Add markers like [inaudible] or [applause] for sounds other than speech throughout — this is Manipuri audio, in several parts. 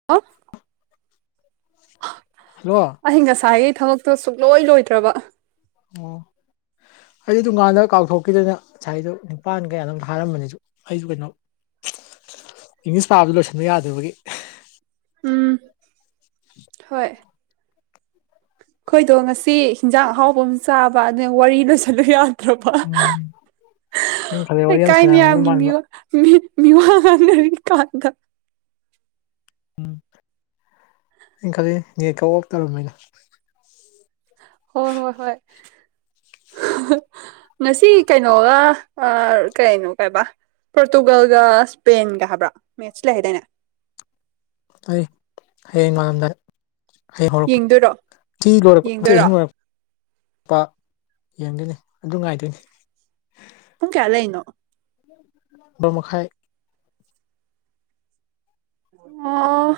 [unintelligible] ꯍꯜꯂꫭ ꯑꯩ ꯉꯁꯥꯏꯒꯤ ꯊꯕꯛꯇꯣ ꯁꯨꯡꯛꯂꯣꯏ ꯂꯣꯏꯗ꯭ꯔꯕ ꯑꯣ ꯑꯩꯗꯤ ꯗꯨꯀꯥꯟꯗ ꯀꯥꯎꯊꯣꯛꯈꯤꯗꯅ ꯉꯁꯥꯏꯗꯣ ꯅꯤꯄꯥꯟ ꯀꯌꯥꯅꫭꯝ ꯈꯥꯔꯝꯕꯅꯤꯁꯨ ꯑꯩꯁꯨ ꯀꯩꯅꯣ ꯏꯪꯂꯤꯁ ꯄꯥꯕꯗꯨ ꯂꯣꯏꯁꯤꯟꯕ ꯌꯥꯗꯕꯒꯤ ꯎꯝ ꯍꯣꯏ ꯑꯩꯈꯣꯏꯗꯣ ꯉꯁꯤ ꯍꯤꯟꯖꯥꯡ ꯑꯍꯥꯎꯕ ꯑꯃ ꯆꯥꯕ ꯑꯗꯨ ꯋꯥꯔꯤ ꯂꯣꯏꯁꯤꯜꯂꯨ ꯌꯥ ꯗ꯭ꯔꯕ ꯎꯝ ꯑꯩꯅ ꯈꯜꯂꯦ ꯋꯥꯔꯤ ꯌꯥꯝ ꯂꯩꯀꯥꯏ ꯁꯥꯟꯅꯔꯝꯒꯗꯧ ꯃꯌꯥꯝꯒꯤ ꯃꯥꯟꯕ ꯃꯤꯋꯥ ꯃꯤ ꯃꯤꯋꯥ ꯉꯥꯡꯅꯔꯤ ꯀꯥꯟꯗ ꯎꯝ ꯑꯩ ꯈꯜꯂꯤ ꯅꯦꯠꯀ ꯑꯣꯐ ꯇꯧꯔꯝꯃꯦꯅ ꯍꯣꯏ ꯍꯣꯏ ꯍꯣꯏ [unintelligible] ꯉꯁꯤ ꯀꯩꯅꯣꯒ ꯀꯩꯅꯣ ꯀꯥꯏꯕꯥ ꯄꯣꯔꯇꯨꯒꯜꯒ ꯁ꯭ꯄꯦꯟꯒ ꯍꯥꯏꯕ꯭ꯔꯥ ꯃꯦꯠꯁ ꯂꯩ ꯍꯥꯏꯗꯥꯏꯅꯦ ꯌꯦꯡꯗꯣꯏꯔꯣ ꯌꯦꯡꯗꯣꯏꯔꯣ [unintelligible] ꯂꯨꯄꯥ ꯌꯦꯡꯒꯣꯏꯅꯤ ꯑꯗꯨ ꯉꯥꯏꯗꯣꯏꯅꯤ ꯄꯨꯡ ꯀꯌꯥ ꯂꯩꯅꯣ [inaudible] ꯕꯥꯔꫭ ꯃꯈꯥꯏ ꯑꯣ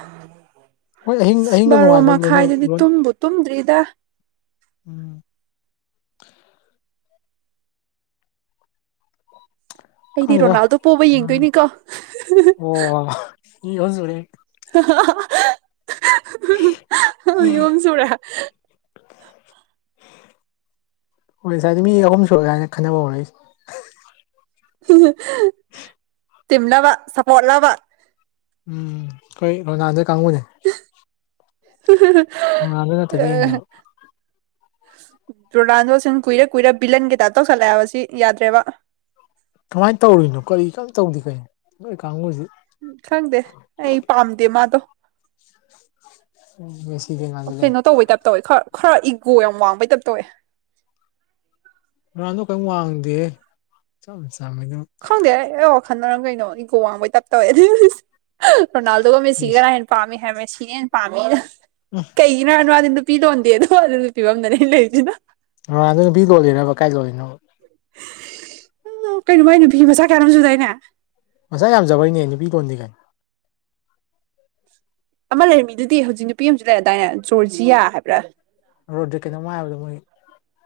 ꯍꯣꯏ ꯑꯍꯤꯡ ꯑꯍꯤꯡꯒ ꯕꯥꯔꯣ ꯅꯣꯡꯉꯥꯟꯕ ꯂꯣꯏꯅ ꯃꯈꯥꯏꯗꯨꯗꯤ ꯂꯣꯏ ꯇꯨꯝꯕꯨ ꯇꯨꯝꯗ꯭ꯔꯤꯗ ꯎꯝ ꯑꯩꯗꯤ ꯈꯪꯗꯦꯗ ꯔꯣꯅꯥꯜꯗꯣ ꯄꯣꯕ ꯌꯦꯡꯗꯣꯏꯅꯤꯀꯣ [unintelligible] [unintelligible] ꯌꯨꯝ ꯁꯨꯨꯔꯦ ꯍꯣꯏ ꯁꯥꯏ ꯃꯤ ꯑꯍꯨꯝ ꯁꯨꯔꯝꯃꯦꯍꯥꯏꯅ ꯈꯟꯅꯕ ꯍꯧꯔꯛꯏꯁꯦ ꯇꯤꯝꯂꯕ ꯁꯄꯣꯠꯂꯕ ꯎꯝ ꯑꯩꯈꯣꯏ ꯔꯣꯅꯥꯟꯗꯣꯏ ꯀꯥꯡꯕꯨꯅꯦ ꯔꯣꯅꯥꯜꯗꯣ ꯅꯠꯇ꯭ꯔꯗꯤ [unintelligible] ꯌꯦꯡꯗꯕ [inaudible] ꯔꯣꯅꯥꯟꯗꯣꯁꯤꯡ ꯀꯨꯏꯔ ꯀꯨꯏꯔ ꯕꯤꯂꯟ ꯒꯤ ꯇꯥꯏꯞ ꯇꯧꯁꯜꯂꯛꯑꯦꯕꯁꯤ ꯌꯥꯗ꯭ꯔꯦꯕ ꯀꯃꯥꯏꯅ ꯇꯧꯔꯤꯅꯣ ꯀꯔꯤ ꯀꯝ ꯇꯧꯗꯦ ꯀꯩꯅꯣ ꯅꯣꯏ ꯀꯥꯡꯕꯨꯁꯤ ꯎ ꯈꯪꯗꯦ ꯑꯩ ꯄꯥꯝꯗꯦ ꯃꯥꯗꯣ ꯃꯦꯁꯤꯗ ꯉꯥꯡꯗ ꯂꯩ ꯀꯩꯅꯣ ꯇꯧꯕꯩ ꯇꯥꯏꯞ ꯇꯧꯋꯦ ꯈꯔ ꯈꯔ ꯏꯒꯣ ꯌꯥꯝ ꯋꯥꯡꯕꯩ ꯇꯥꯏꯞ ꯇꯧꯋꯦ ꯔꯣꯅꯥꯟꯗꯣ ꯀꯔꯤꯝ ꯋꯥꯡꯗꯦꯍꯦ ꯏꯆꯝ ꯆꯝꯃꯤꯗ ꯈꯪꯗꯦ ꯑꯩ ꯋꯥꯈꯜꯅꯔ ꯀꯩꯅꯣ ꯏꯒꯣ ꯋꯥꯡꯕꯩ ꯇꯥꯏꯞ ꯇꯧꯋꯦ ꯔꯣꯅꯥꯜꯗꯣꯒ ꯃꯦꯁꯤꯒ ꯃꯦꯁꯤ ꯀꯥꯅꯍꯦꯟ ꯄꯝꯃꯤ ꯍꯥꯏꯕ ꯃꯦꯁꯤꯅ ꯍꯦꯟꯅ ꯄꯥꯝꯃꯤ ꯎꯝ ꯀꯩꯒꯤꯅꯣ ꯍꯥꯏꯔ ꯃꯗꯤ ꯅꯨꯄꯤ ꯂꯣꯟꯗꯦꯗꯣ ꯑꯗꯨ ꯐꯤꯕꯝꯗꯅꯦ ꯂꯩꯖꯤꯅ ꯔꯣꯅꯥꯟꯗꯣ ꯅꯨꯄꯤ ꯂꯣꯜꯂꯤꯔꯕ ꯀꯥꯏꯂꯣꯜꯂꯤꯅꯣ ꯎ ꯀꯩꯅꯣ ꯃꯥꯏ ꯅꯨꯄꯤ ꯃꯆꯥ ꯀꯌꯥꯅꯣꯝ ꯁꯨꯗꯥꯏꯅꯦ ꯃꯆꯥ ꯌꯥꯝꯖꯕꯩꯅꯦ ꯅꯨꯄꯤ ꯂꯣꯟꯗꯦ ꯀꯥꯏ ꯑꯃ ꯂꯩꯔꯝꯃꯤꯗꯨꯗꯤ ꯍꯧꯖꯤꯛ ꯅꯨꯄꯤ ꯑꯃꯁꯨ ꯂꯩꯔꯗꯥꯏꯅꯦ ꯖꯣꯔꯖꯤꯌꯥ ꯍꯥꯏꯕ꯭ꯔꯥ [unintelligible]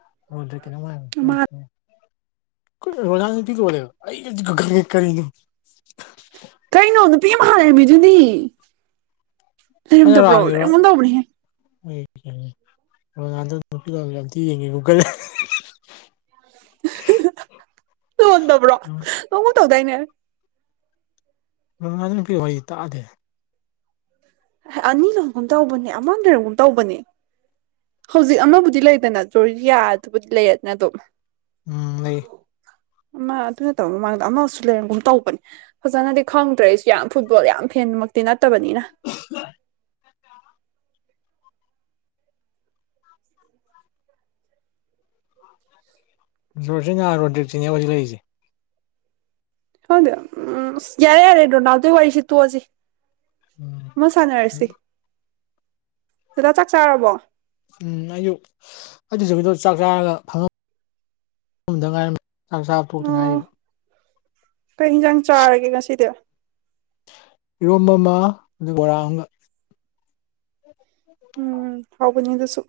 ꯃꯥ [inaudible] ꯀꯩꯅꯣ ꯔꯣꯅꯥꯟ ꯅꯨꯄꯤ ꯂꯣꯜꯂꯦꯕ ꯑꯩꯗꯤ ꯍꯧꯖꯤꯛ ꯈꯛ ꯈꯪꯉꯦ ꯀꯔꯤꯅꯣ ꯀꯩꯅꯣ ꯅꯨꯄꯤ ꯑꯃ ꯍꯟ ꯂꯩꯔꯝꯃꯤꯗꯨꯗꯤ ꯑꯩꯅ ꯂꯩꯔꯝꯗꯕ꯭ꯔꯣ ꯔꯥꯡꯉꯤꯔꯣ ꯂꯩꯔꯝꯒꯨꯝ ꯇꯧꯕꯅꯦꯍꯦ [unintelligible] [inaudible] ꯂꯣꯟꯗꯕ꯭ꯔꯣ ꯂꯣꯟꯒꯨꯝ ꯇꯧꯗꯥꯏꯅꯦ ꯔꯣꯅꯥꯟꯗꯣꯏ ꯅꯨꯄꯤ ꯋꯥꯔꯤ ꯇꯥꯗꯦꯍꯦ ꯑꯅꯤ ꯂꯣꯒꯨꯝ ꯇꯧꯕꯅꯦ ꯑꯃ ꯂꯩꯔꯝꯒꯨꯝ ꯇꯧꯕꯅꯦ ꯍꯧꯖꯤꯛ ꯑꯃꯕꯨꯗꯤ ꯂꯩꯗꯅ ꯖꯣꯖꯤꯌꯥꯗꯨꯕꯨꯗꯤ ꯂꯩꯌꯦꯗꯅ ꯑꯗꯨꯝ ꯎꯝ ꯂꯩ ꯃꯥ ꯑꯗꯨ ꯅꯠꯇꯕ ꯃꯃꯥꯡꯗ ꯑꯃꯁꯨ ꯂꯩꯔꯝꯒꯨꯝ ꯇꯧꯕꯅꯦ ꯐꯖꯅꯗꯤ ꯈꯪꯗ꯭ꯔꯦ ꯑꯩꯁꯨ ꯌꯥꯝ ꯐꯨꯠꯕꯣꯜ ꯌꯥꯝ ꯐꯦꯟꯃꯛꯇꯤ ꯅꯠꯇꯕꯅꯤꯅ ꯎ [unintelligible] ꯖꯣꯔꯖꯤꯅ ꯔꯣꯗꯤꯛꯁꯤꯅꯦ ꯍꯧꯖꯤꯛ ꯂꯩꯔꯤꯁꯦ ꯈꯪꯗꯦꯗ ꯎꯝ ꯌꯥꯔꯦ ꯌꯥꯔꯦ ꯔꯣꯅꯥꯜꯗꯣꯒꯤ ꯋꯥꯔꯤꯁꯤ ꯇꯣꯛꯑꯁꯤ ꯎꯝ ꯑꯃ ꯁꯥꯟꯅꯔꯁꯤ ꯗꯗꯥ ꯆꯥꯛ ꯆꯥꯔꯕꯣ ꯎꯝ ꯑꯌꯨꯛ ꯑꯩꯁꯨꯒꯤꯗꯣ ꯆꯥꯛ ꯆꯥꯔꯒ ꯐꯪꯃꯝ ꯗꯉꯔꯤ ꯆꯥꯛ ꯆꯥꯕ ꯇꯣꯛꯇ ꯑꯣ ꯉꯥꯏꯔꯤꯕ ꯀꯩ ꯏꯟꯖꯥꯡ ꯆꯥꯔꯒꯦ ꯉꯁꯤꯗꯤ ꯏꯔꯣꯝꯕ ꯃ ꯕꯣꯔꯥ ꯑꯝꯒ ꯎꯝ ꯍꯥꯎꯕꯅꯤ ꯑꯗꯨꯁꯨ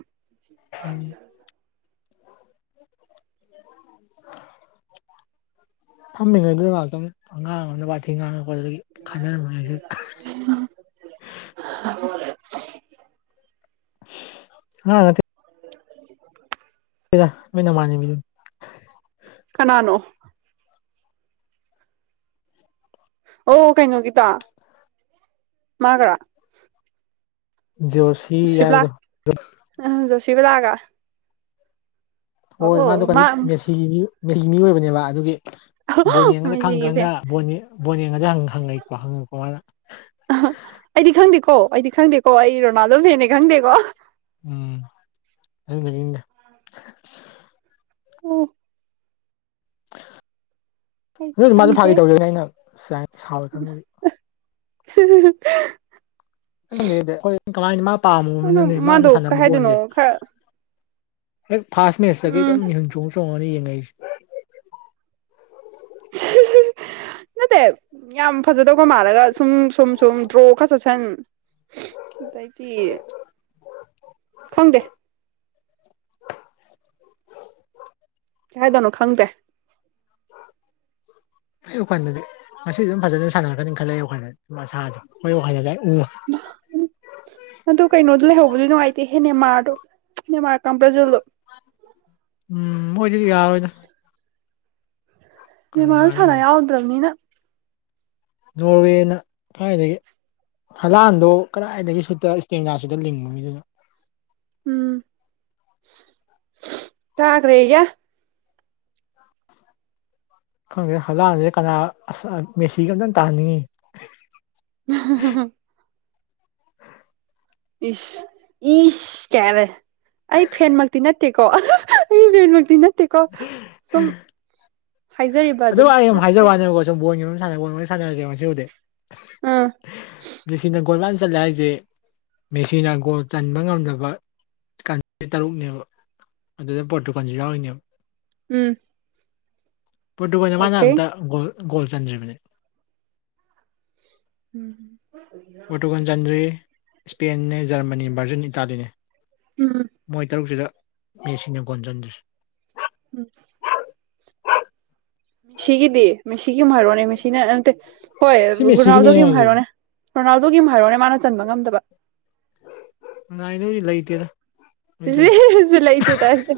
ꯐꯝꯃꯤꯅꯦ ꯉꯥꯛꯇꯪ ꯑꯉꯥꯡ ꯑꯃꯗ ꯋꯥꯊꯤ ꯉꯥꯡꯉꯛꯄ ꯑꯗꯨꯒꯤ ꯈꯠꯅꯔꯝꯕꯅꯦ ꯁꯨ [unintelligible] ꯑꯉꯥ ꯅꯠꯇ ꯅꯣꯏ ꯅꯃꯥꯅꯕꯤꯗꯣ ꯀꯅꯥꯅꯣ ꯑꯣ ꯀꯩꯅꯣꯒꯤꯗꯣ ꯃꯥꯒꯔꯣ ꯖꯣꯁꯤ ꯍꯥꯏꯕꯗꯣ ꯑ ꯖꯣꯁꯤꯕꯂꯥꯒ ꯍꯣꯏ ꯑꯣ ꯃꯥꯗꯣ ꯀꯩꯅ ꯃꯥ ꯃꯦꯁꯤꯒꯤ ꯃꯦꯁꯤꯒꯤ ꯃꯤ ꯑꯣꯏꯕꯅꯦꯕ ꯑꯗꯨꯒꯤ ꯕꯣꯟ ꯌꯦꯡꯉꯗꯤ ꯈꯪ ꯃꯦꯁꯤꯒꯤ ꯐꯦꯟ ꯈꯪꯅ ꯕꯣꯟ ꯌꯦꯡꯒꯗꯔ ꯍꯪ ꯍꯪꯉꯩꯕ ꯍꯪꯉꯛꯄ ꯃꯥꯅ ꯑ ꯑꯩꯗꯤ ꯈꯪꯗꯦꯀꯣ ꯑꯩꯗꯤ ꯈꯪꯗꯦꯀꯣ ꯑꯩ ꯔꯣꯅꯥꯜꯗꯣ ꯐꯦꯅꯦ ꯈꯪꯗꯦꯀꯣ ꯎꯝ ꯏ ꯑꯣꯐ ꯑꯩꯗꯤ ꯑꯗꯨ ꯃꯥꯁꯨ ꯈꯪꯗꯦ ꯐꯥꯒꯤ ꯇꯧꯖꯩꯅꯦ ꯑꯩꯅ ꯁꯥꯎꯏ ꯈꯪꯕꯗꯤ ꯍꯤ ꯍꯤ ꯍꯤ ꯪꯅꯦ ꯑꯩꯈꯣꯏ ꯀꯃꯥꯏꯅ ꯃꯥ ꯑꯗꯣ ꯄꯥꯝꯃꯕꯅꯤꯅꯅꯦ ꯃꯥꯅ ꯃꯥꯗꯣ ꯀꯩ ꯁꯥꯟꯅꯕ ꯍꯥꯏꯗꯣꯏꯅꯣ ꯕꯣꯜꯁꯦ ꯈꯔ ꯍꯦꯛ ꯐꯥꯁ ꯃꯦꯁꯇ ꯎꯝ ꯑꯗꯨꯝ ꯃꯤꯍꯨꯟ ꯆꯣꯡꯉ ꯆꯣꯡꯉꯒ ꯌꯦꯡꯉꯛꯏꯁꯦ [unintelligible] ꯅꯠꯇꯦ ꯌꯥꯝ ꯐꯖꯗꯧꯕ ꯃꯥꯜꯂꯒ ꯁꯨꯝ ꯁꯨꯝ ꯁꯨꯝ ꯗ꯭ꯔꯣ ꯈꯔ ꯆꯠꯁꯟ ꯑꯗꯩꯗꯤ ꯈꯪꯗꯦ ꯀꯩꯥ ꯍꯥꯏꯗꯣꯏꯅꯣ ꯈꯪꯗ꯭ꯔꯦ ꯑꯩ ꯋꯥꯈꯜꯗꯗꯤ ꯉꯁꯤ ꯑꯗꯨꯝ ꯐꯖꯅ ꯁꯥꯟꯅꯔꯛꯀꯅꯤ ꯈꯜꯂꯦ ꯑꯩ ꯋꯥꯈꯜꯗꯗꯤ ꯑꯁꯥꯥꯁꯦ ꯈꯣꯏ ꯋꯥꯈꯜꯗ ꯑꯩ ꯎꯉ [unintelligible] ꯑꯗꯨ ꯀꯩꯅꯣꯗꯣ ꯂꯩꯍꯧꯕꯗꯤ ꯅꯨꯡꯉꯥꯏꯇꯦꯍꯦ ꯅꯦꯃꯥꯔꯗꯣ ꯅꯦꯃꯥꯔ ꯀꯥꯡ ꯕ꯭ꯔꯖꯜꯗꯣ ꯎꯝ ꯃꯣꯏꯗꯤ ꯌꯥꯔꯣꯏꯗ ꯅꯦꯃꯥꯔꯁꯨ ꯀꯅꯥꯅ ꯁꯥꯟꯅ ꯑꯃꯨꯛ ꯌꯥꯎꯗ꯭ꯔꯕꯅꯤꯅ ꯅꯣꯔꯋꯦꯅ ꯀꯥꯏꯗꯒꯤ ꯍꯂꯥꯟꯗꯣ ꯀꯗꯥꯏꯗꯒꯤ ꯁꯨꯠꯇ ꯏꯁꯇꯦꯃꯤꯅꯥꯁꯨ ꯂꯤꯡꯕ ꯃꯤꯗꯨꯅ ꯎꯝ ꯀꯥꯒꯔꯦꯌꯦ ꯈꯪꯗꯦ ꯍꯂꯥꯟꯁꯦ ꯀꯅꯥ ꯑꯁ ꯃꯦꯁꯤꯒ ꯑꯝꯇꯪ ꯇꯥꯍꯟꯅꯤꯡꯉꯤ [unintelligible] ꯏꯁ ꯏꯁ ꯀꯦꯕ ꯑꯩ ꯐꯦꯟꯃꯛꯇꯤ ꯅꯠꯇꯦꯀꯣ ꯑꯩ ꯐꯦꯟꯃꯛꯇꯤ ꯅꯠꯇꯦꯀꯣ ꯁꯨꯝ ꯍꯥꯏꯖꯔꯤꯕ ꯑꯗꯣ ꯑꯩ ꯑꯗꯨꯅꯤ ꯍꯥꯏꯖꯕ ꯋꯥꯅꯦꯀꯣ ꯁꯨꯝ ꯕꯣꯜꯒꯤ ꯃꯔꯝ ꯁꯥꯟꯅꯔꯁꯦ ꯉꯁꯤ ꯍꯧꯖꯤꯛ ꯑꯥ ꯃꯦꯁꯤꯅ ꯒꯣꯜ ꯃꯌꯥꯝ ꯆꯜꯂꯦ ꯍꯥꯏꯁꯦ ꯃꯦꯁꯤꯅ ꯒꯣꯜ ꯆꯟꯕ ꯉꯝꯗꯕ ꯇꯔꯨꯛꯅꯦꯕ ꯑꯗꯨꯗ ꯄꯣꯠꯇꯨꯒꯜꯁꯨ ꯌꯥꯎꯔꯤꯅꯦꯕ ꯎꯝ ꯄꯣꯔꯇꯨꯒꯜꯗ ꯃꯥꯅ ꯑꯣꯀꯦ ꯑꯝꯇ ꯎꯝ ꯒꯣꯜ ꯒꯣꯜ ꯆꯟꯗ꯭ꯔꯤꯕꯅꯦ ꯎꯝ ꯄꯣꯔꯇꯨꯒꯥꯜ ꯆꯟꯗ꯭ꯔꯤ ꯁ꯭ꯄꯦꯟꯅꯦ ꯖꯔꯃꯅꯤ ꯕ꯭ꯔꯖꯤꯟ ꯏꯇꯥꯂꯤꯅꯦ ꯎꯝ ꯃꯣꯏ ꯇꯔꯨꯛꯁꯤꯗ ꯃꯦꯁꯤꯅ ꯒꯣꯟ ꯆꯟꯗ꯭ꯔꯤꯁꯦ ꯎꯝ ꯃꯦꯁꯤꯒꯤꯗꯤ ꯃꯦꯁꯤꯒꯤ ꯑꯃꯨꯛ ꯍꯥꯏꯔꯣꯅꯦ ꯃꯦꯁꯤꯅꯦ ꯅꯠꯇꯦ ꯍꯣꯏ ꯁꯤ ꯃꯦꯁꯤꯒꯤꯅꯦ ꯔꯣꯅꯥꯜꯗꯣꯒꯤ ꯑꯃ ꯍꯥꯏꯁꯦ ꯍꯥꯏꯔꯣꯅꯦ ꯔꯣꯅꯥꯜꯗꯣꯒꯤ ꯑꯃꯨꯛ ꯍꯥꯏꯔꯣꯅꯦ ꯃꯥꯅ ꯆꯟꯕ ꯉꯝꯗꯕ ꯂꯩꯇꯦꯗ ꯂꯣꯏ ꯆꯜꯂꯦ ꯏꯁ ꯂꯩꯇꯦ ꯇꯁ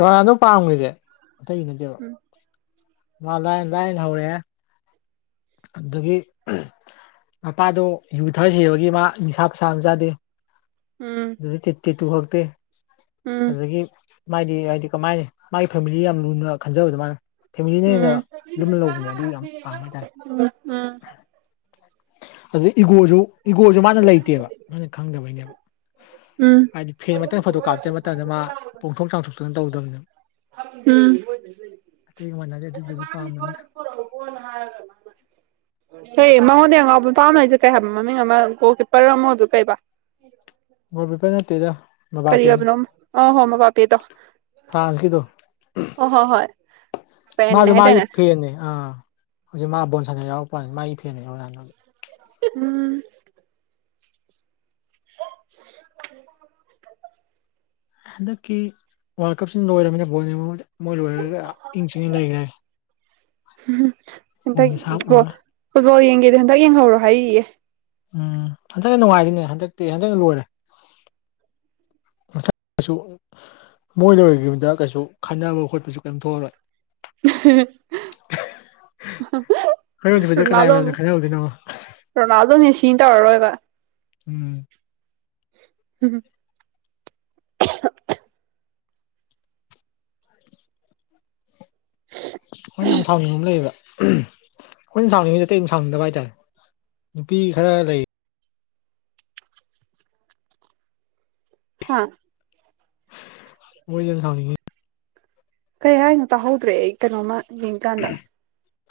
ꯔꯣꯅꯥꯜꯗꯣ ꯄꯥꯝꯈ꯭ꯔꯤꯁꯦ ꯑꯇꯩꯒꯤ ꯅꯠꯇꯦꯕ ꯃꯥ ꯂꯥꯏꯟ ꯂꯥꯏꯔꯅ ꯍꯧꯔꯦ ꯑꯗꯨꯗꯒꯤ ꯃꯄꯥꯗꯣ ꯌꯨ ꯊꯛꯑ ꯁꯤꯕꯒꯤ ꯃꯥ ꯅꯤꯁꯥ ꯄꯁꯥ ꯑꯃ ꯆꯥꯗꯦ ꯎꯝ ꯑꯗꯩ ꯇꯦꯇꯨꯇꯨ ꯍꯛꯇꯦ ꯎꯝ ꯑꯗꯨꯗꯒꯤ ꯃꯥꯗꯤ ꯍꯥꯏꯗꯤ ꯀꯃꯥꯏꯅ ꯃꯥꯒꯤ ꯐꯦꯃꯤꯂꯤ ꯌꯥꯝ ꯂꯨꯅ ꯈꯟꯖꯕꯗ ꯃꯥꯅ ꯐꯦꯃꯤꯂꯤꯅ ꯍꯦꯟꯅ ꯎꯝ ꯂꯨꯝꯅ ꯂꯧꯕꯅꯦ ꯑꯗꯨ ꯌꯥꯝ ꯄꯥꯝꯕ ꯍꯥꯏꯇꯥꯔꯦ ꯎꯝ ꯑꯗꯨꯗ ꯏꯒꯣꯁꯨ ꯏꯒꯣꯁꯨ ꯃꯥꯅ ꯂꯩꯇꯦꯕ ꯃꯥꯅ ꯈꯪꯗꯕꯩꯅꯦꯕ ꯎꯝ ꯍꯥꯏꯗꯤ ꯐꯦꯟ ꯃꯛꯇ ꯐꯣꯇꯣ ꯀꯥꯞꯁꯦ ꯍꯥꯢꯕ ꯃꯇꯝꯗ ꯃꯥ ꯄꯣꯡꯊꯣꯛ ꯆꯥꯝꯊꯣꯛꯇꯨꯅ ꯇꯧꯗꯕꯅꯤꯅ ꯎꯝ ꯑꯇꯩꯒ ꯃꯥꯟꯅꯗꯦ ꯑꯗꯨꯗꯨꯒꯤ [unintelligible] ꯍꯦ ꯃꯉꯣꯟꯗ ꯌꯥꯝ ꯉꯥꯎꯕ ꯅꯨꯄꯥꯃ ꯂꯩꯔꯤꯁꯦ ꯀꯩ ꯍꯥꯏꯕ ꯃꯃꯤꯡ ꯑꯃ ꯒꯣꯜ ꯀꯤꯞꯄꯔ ꯑꯃ ꯑꯣꯏꯕ ꯀꯩꯕ ꯃꯧ ꯈꯛꯇ ꯅꯠꯇꯦꯗ ꯀꯔꯤ ꯃꯕꯥꯄꯦꯅꯤ ꯑꯣꯏꯕꯅꯣ ꯑ ꯍꯣ ꯃꯕꯥꯞꯄꯦꯗꯣ ꯐ꯭ꯔꯥꯟꯁꯀꯤꯗꯣ ꯑ ꯍ ꯍꯣꯏ ꯄꯦꯟꯅꯦ ꯃꯥꯁꯨ ꯃꯥꯒꯤ ꯍꯥꯏꯇꯥꯅꯦ ꯐꯦꯟꯅꯦ ꯑꯥ ꯍꯧꯖꯤꯛ ꯃꯥ ꯕꯣꯟ ꯁꯥꯟꯅ ꯌꯥꯎꯔꯛꯄ ꯋꯥꯅꯤ ꯃꯥꯒꯤ ꯐꯦꯟꯅꯦ ꯔꯣꯅꯟꯗꯣ ꯎꯝ ꯍꯟꯗꯛꯀꯤ ꯋꯥꯔꯜ ꯀꯞꯁꯤ ꯂꯣꯏꯔꯕꯅꯤꯅ ꯕꯣꯜ ꯌꯦꯡꯕꯕꯨꯗꯤ ꯃꯣꯏ ꯂꯣꯏꯔꯒ ꯏꯪ ꯆꯤꯛꯅ ꯂꯩꯒꯔꯦ ꯄꯣꯟ ꯍꯟꯗꯛ ꯁꯥꯞ ꯒꯣ ꯐꯨꯠꯕꯣꯜ ꯌꯦꯡꯒꯦꯗꯤ ꯍꯟꯗꯛ ꯌꯦꯡꯍꯧꯔꯣ ꯍꯥꯏꯔꯤꯌꯦ ꯎꯝ ꯍꯟꯗꯛꯅ ꯅꯨꯡꯉꯥꯏꯗꯤꯅꯦ ꯍꯟꯗꯛꯇꯤ ꯍꯟꯗꯛꯅ ꯂꯣꯏꯔꯦ ꯃꯁꯥ ꯁꯨ ꯃꯣꯏ ꯂꯣꯏꯒꯤꯕꯗ ꯀꯩꯁꯨ ꯈꯥꯠꯅꯕ ꯈꯣꯠꯄꯁꯨ ꯀꯩꯝ ꯊꯣꯛꯑꯔꯣꯏ ꯍꯣꯔꯦꯟ [unintelligible] ꯅꯨꯃꯤꯠꯇ ꯀꯅꯥꯏ ꯔꯣꯅꯜꯗꯣ ꯃꯔꯝꯗ ꯈꯟꯅꯔꯨꯗꯣꯏꯅꯣ ꯔꯣꯅꯥꯜꯗꯣ ꯃꯦꯁꯤꯅ ꯇꯧꯔꯔꯣꯏꯕ ꯎꯝ [unintelligible] ꯑꯩꯈꯣꯏꯅ ꯌꯥꯝ ꯁꯥꯎꯅꯤꯡꯕ ꯑꯃ ꯂꯩꯌꯦꯕ ꯑꯩꯈꯣꯏꯅ ꯁꯥꯎꯅꯤꯡꯉꯤꯁꯦ ꯑꯇꯩ ꯁꯥꯎꯅꯤꯡꯗꯕ ꯍꯥꯏꯇꯥꯔꯦ ꯅꯨꯄꯤ ꯈꯔ ꯂꯩ ꯍꯥꯥ [unintelligible] ꯀꯩ ꯍꯥꯏꯅꯣ ꯇꯥꯍꯧꯗ꯭ꯔꯦ ꯑꯩ ꯀꯩꯅꯣꯝꯃ ꯌꯦꯡꯀꯥꯟꯗ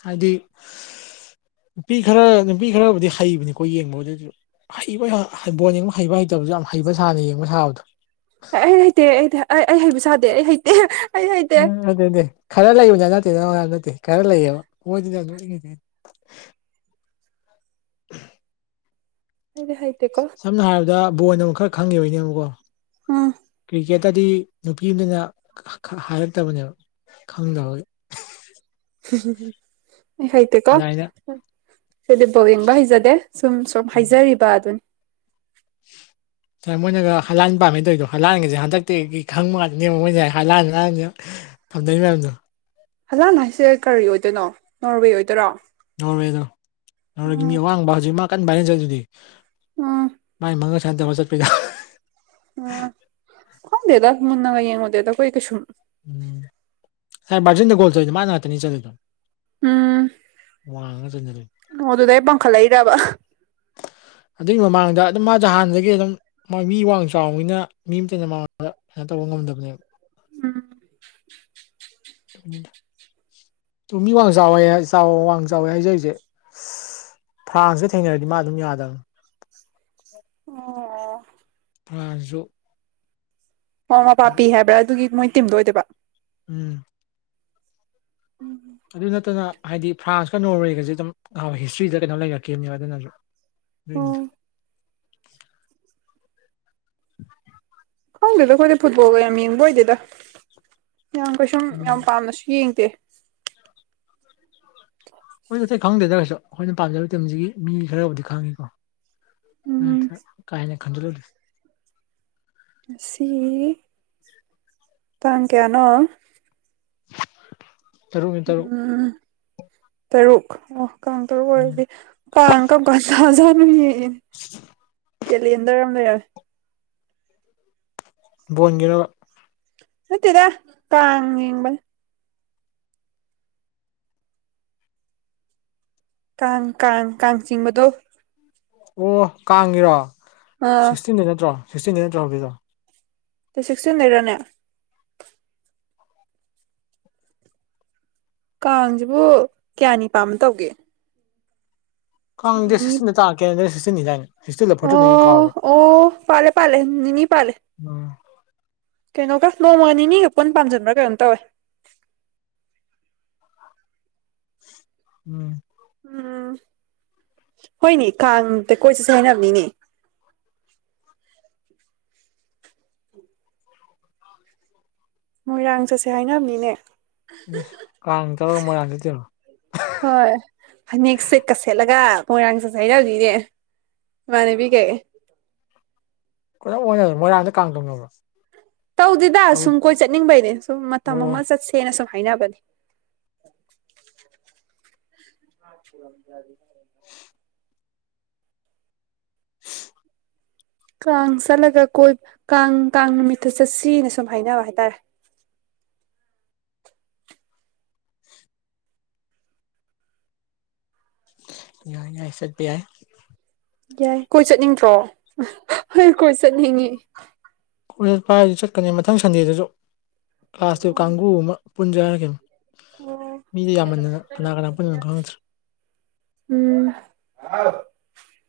ꯍꯥꯏꯗꯤ ꯅꯨꯄꯤ ꯈꯔ ꯅꯨꯄꯤ ꯈꯔꯕꯨꯗꯤ ꯍꯩꯕꯅꯤꯀꯣ ꯌꯦꯡꯕꯗꯁꯨ ꯍꯩꯕ ꯕꯣꯜ ꯌꯦꯡꯕ ꯍꯩꯕ ꯍꯩꯇꯕꯁꯨ ꯌꯥꯝ ꯍꯩꯕ ꯁꯥꯅ ꯌꯦꯡꯕ ꯁꯥꯕꯗꯣ ꯑꯦ ꯑꯩ ꯍꯩꯇꯦ ꯑꯩ ꯑꯩ ꯍꯩꯕ ꯁꯥꯗꯦ ꯑꯩ ꯍꯩꯇꯦ ꯑꯩ ꯍꯩꯇꯦ [unintelligible] ꯅꯠꯇꯦ ꯅ ꯅꯠꯇꯦ ꯈꯔ ꯂꯩꯌꯦꯕ ꯃꯣꯏꯉꯁꯦ [unintelligible] ꯍꯥꯏꯗꯤ ꯍꯥꯏ ꯁꯝꯅ ꯍꯥꯏꯔꯕꯗ ꯕꯣꯟ ꯑꯃꯨꯛ ꯈꯔ ꯈꯪꯉꯦꯕꯩꯅꯦꯕꯀꯣ ꯎꯝ ꯀ꯭ꯔꯤꯀꯦꯠ ꯇꯗꯤ ꯅꯨꯄꯤꯑꯝꯇꯥꯅ ꯍꯥꯏꯔꯛꯇꯕꯅꯦꯕ ꯈꯪꯗꯕꯒꯤ [unintelligible] ꯑꯩ ꯍꯩꯇꯦꯀꯣ ꯑꯗꯨꯃꯥꯏꯅ ꯑꯩꯗꯤ ꯕꯣꯜ ꯌꯦꯡꯕ ꯍꯩꯖꯗꯦ ꯁꯨꯝ ꯁꯨꯝ ꯍꯥꯏꯖꯔꯤꯕ ꯑꯗꯨꯅꯤ ꯁꯥꯏ ꯃꯣꯏꯅꯒ ꯍꯂꯥꯟ ꯄꯥꯝꯃꯦ ꯇꯧꯔꯤꯗꯣ ꯍꯂꯥꯟꯒꯁꯦ ꯍꯟꯗꯛꯇꯤꯒꯤ ꯈꯪꯕ ꯉꯥꯛꯇꯥꯅꯦꯕ ꯃꯣꯏꯁꯦ ꯍꯂꯥꯟꯁ ꯊꯝꯗꯩ ꯃꯌꯥꯝꯝꯗꯣ ꯍꯂꯥꯟ ꯍꯥꯏꯁꯦ ꯀꯔꯤ ꯑꯣꯏꯗꯣꯏꯅꯣ ꯅꯣꯔꯋꯦ ꯑꯣꯏꯗꯣꯏꯔꯣ ꯅꯣꯔꯋꯦꯗꯣ ꯅꯣꯔꯦꯒꯤ ꯃꯤ ꯎꯝ ꯑꯋꯥꯡꯕ ꯍꯧꯖꯤꯛ ꯃꯥ ꯀꯟ ꯕꯥꯏꯔꯦꯜ ꯆꯠꯂꯤꯗꯨꯗꯤ ꯎꯝ ꯥꯏ ꯃꯉ ꯁꯥꯟ ꯁꯨꯃꯥꯏꯟ ꯇꯧꯔ ꯆꯠꯄꯤꯗꯣ ꯈꯪꯗꯦꯗ ꯃꯨꯟꯅꯒ ꯌꯦꯡꯉꯨꯗꯦꯗ ꯈꯣꯏ ꯀꯩꯁꯨꯨꯝ ꯎꯝ ꯁꯥꯥꯏ ꯕꯥꯔꯖꯤꯟꯗ ꯒꯣꯜ ꯆꯜꯂꯤꯗꯣ ꯃꯥ ꯉꯥꯛꯇꯅꯤ ꯆꯠꯂꯣꯏꯗ ꯋꯥꯉ ꯆꯖ ꯂꯩ ꯑꯗꯨꯗ ꯄꯡꯈꯠꯂꯛꯏꯔ꯭ꯕ ꯑꯗꯨꯒꯤ ꯃꯃꯥꯡꯗ ꯑꯗꯨꯝ ꯃꯥꯁꯦ ꯍꯥꯟꯅꯗꯒꯤ ꯑꯗꯨꯝ ꯃꯥ ꯃꯤ ꯋꯥꯡ ꯆꯥꯎꯕꯅꯤꯅ ꯃꯤ ꯑꯃꯇꯅ ꯃꯃꯗ ꯀꯩꯅꯣ ꯇꯧꯕ ꯉꯝꯗꯕꯅꯦꯕ ꯎꯝ ꯇꯃꯤ ꯋꯥ ꯆꯦ ꯆꯥꯎ ꯋꯥ ꯆꯥꯎꯋꯦ ꯍꯥꯏꯖꯁꯦ ꯐꯥꯡꯁ ꯊꯦꯡꯅꯔꯗꯤ ꯃꯥ ꯑꯗꯨꯝ ꯌꯥꯗꯕꯅꯤ ꯑꯣ ꯅꯥꯍꯟꯁꯨ ꯑꯣ ꯃꯄꯄꯤ ꯍꯥꯏꯕ꯭ꯔꯥ ꯑꯗꯨꯒꯤ ꯃꯣꯏ ꯇꯤꯝꯗꯣ ꯑꯣꯏꯗꯣꯏꯕ ꯎꯝ ꯑꯗꯨ ꯅꯠꯇꯅ ꯍꯥꯏꯗꯤ ꯐ꯭ꯔꯥꯟꯁꯀ ꯅꯣꯔꯋꯦꯒꯁꯦ ꯑꯗꯨꯝ ꯍꯤꯁꯇ꯭ꯔꯤꯗ ꯀꯩꯅꯣ ꯂꯩꯔꯛꯈꯤꯕꯅꯦꯕ ꯑꯗꯨꯅꯁꯨ [unintelligible] ꯎꯝ ꯈꯪꯗꯦꯗ ꯑꯩꯈꯣꯏꯗꯤ ꯐꯨꯠꯕꯣꯜꯒ ꯌꯥꯝ ꯌꯦꯡꯕ ꯑꯣꯏꯗꯦꯗ ꯌꯥꯝ ꯀꯩꯁꯨꯝ ꯎꯝ ꯌꯥꯝ ꯄꯥꯝꯅꯁꯨ ꯌꯦꯡꯗꯦ ꯑꯩꯈꯣꯏꯅꯇꯩ ꯈꯪꯗꯦꯗ꯭ꯔꯒꯁꯨ ꯑꯩꯈꯣꯏꯅ ꯄꯥꯝꯖꯕ ꯃꯇꯝꯝꯁꯤꯒꯤ ꯃꯤ ꯈꯔꯕꯨꯗꯤ ꯈꯪꯉꯤꯀꯣ ꯎꯝ ꯑ ꯀꯥꯏꯅꯦ ꯈꯟꯖ ꯂ ꯉꯁꯤ ꯇꯥꯡ ꯀꯌꯥꯅꯣ ꯇꯔꯨꯛꯅꯤ ꯇꯔꯨꯛ ꯎꯝ ꯇꯔꯨꯛ ꯑꯣ ꯀ ꯇꯔꯨꯛ ꯎꯝ ꯑꯣꯏꯔꯗꯤ ꯀꯥꯡ ꯀꯀ ꯇꯥꯖꯥꯅꯨꯏ ꯀꯦꯂꯦꯟꯗꯔ ꯑꯃ ꯂꯩꯔꯦ ꯕꯣꯟꯒꯤꯅꯣ ꯁꯠꯇꯗ ꯀꯥꯡ ꯌꯦꯡꯕꯅꯤ ꯀꯥꯡ ꯀꯥꯡ ꯀꯥꯡ ꯆꯤꯡꯕꯗꯣ ꯑꯣ ꯀꯥꯡꯉꯔꯣ ꯑꯥ ꯁꯤꯛꯁꯇꯤꯟꯗ ꯅꯠꯇ꯭ꯔꯣ ꯁꯤꯛꯁꯇꯤꯟꯗꯩ ꯅꯠꯇ꯭ꯔꯣ ꯍꯧꯖꯤꯔꯣ ꯁꯤꯛꯁꯇꯤꯟ ꯍꯥꯏ꯭ꯔꯔꯅꯦ ꯀꯥꯡꯁꯤꯕꯨ ꯀꯌꯥꯅꯤ ꯄꯥꯅ ꯇꯧꯒꯦ ꯀꯪꯗꯦ ꯅꯤꯅꯤ ꯁꯤꯁꯇꯤꯟꯗ ꯇꯥꯛꯛꯀꯦꯗ ꯁꯤꯁꯇꯤꯟꯅꯤꯗꯏꯅꯦ ꯑꯣ ꯑꯣ ꯄꯥꯜꯂ‌ꯦ ꯄꯥꯜꯂꯦ ꯅꯤ ꯅꯤ ꯄꯥꯜꯂ‌ꯦ꯫ ꯎꯝ꯫ ꯀꯩꯅꯣꯒ ꯅꯣꯡꯃ ꯅꯤꯅꯤꯒ ꯄꯨꯟ ꯄꯥꯟꯖꯤꯟꯕꯥ꯭ꯔꯥ ꯀꯩꯅꯣꯝ ꯇꯧꯋꯦ꯫ ꯎꯝ꯫ ꯎꯝ ꯍꯣꯏꯅꯦ ꯀꯥꯡꯇ ꯀꯣꯏꯆꯠꯁꯤ ꯍꯥꯏꯅꯕꯅꯤꯅꯦ꯫ ꯃꯣꯏꯔꯥꯡ ꯆꯠꯁꯦ ꯍꯥꯏꯅꯕꯅꯤꯅꯦ꯫ ꯀꯥꯡ ꯇꯧꯔꯒ ꯃꯣꯏꯔꯥꯡ ꯆꯠꯇꫭꯏꯔꯣ꯫ ꯍꯣꯏ ꯐꯅꯦꯛ ꯁꯦꯠꯀ ꯁꯦꯠꯂꯒ ꯃꯣꯏꯔꯥꯡ ꯆꯠꯁ‌ꯦ ꯍꯥꯏꯅꯕꯅꯤꯅꯦ꯫ ꯏꯃꯥꯅꯕꯤꯒꯩ꯫ [unintelligible] ꯃꯣꯏꯔꯥꯡꯗ ꯀꯥꯡ ꯇꫭꯡꯅꯕ‌꯭ꯔꫭ꯫ ꯇꯧꯗꯦꯗ ꯁꯨꯝ ꯀꯣꯏ ꯆꯠꯅꯤꯡꯕꯩꯅꯦ ꯁꯨꯝ ꯃꯇꯝ ꯑꯃ ꯑꯣ ꯆꯠꯁꯦꯅ ꯁꯨꯝ ꯍꯥꯏꯅꯕꯅꯦ꯫ ꯫ ꯀꯥꯡ ꯆꯠꯂꯒ ꯀꯣꯏꯕ ꯀꯥꯡ ꯀꯥꯡ ꯅꯨꯃꯤꯠꯇ ꯆꯠꯁꯤꯅ ꯁꯨꯝ ꯍꯥꯏꯅꯕ ꯍꯥꯏꯇꯥꯔꯦ꯫ ꯌꯥꯏ ꯌꯥꯏ ꯆꯠꯄꯌꯥꯏ꯫ ꯌꯥꯏ ꯀꯣꯏ ꯆꯠꯅꯤꯡꯇ꯭ꯔꯣ ꯑꯩ ꯀꯣꯏ ꯆꯠꯅꯤꯡꯉꯤ꯫ ꯀ ꯄꯥꯏꯁꯨ ꯆꯠꯀꯅꯤ ꯃꯊꯪ ꯁꯟꯗꯦꯗꯁꯨ꯫ ꯀ꯭ꯂꯥꯁ ꯇꯖꯌ‌ꯦꯞ ꯀꯥꯡꯒꯨ ꯑꯃ ꯄꯨꯟꯖ ꯍꯥꯏꯔꯛꯈꯤꯝ꯫ ꯑꯣ ꯃꯤꯗꯨ ꯌꯥꯝꯃꯟꯗꯅ ꯀꯅꯥ ꯀꯅꯥ ꯄꯨꯟꯗꫭꯏꯟ ꯈꯪꯡꯗ꯭ꯔꯦ꯫ ꯎꯝ꯫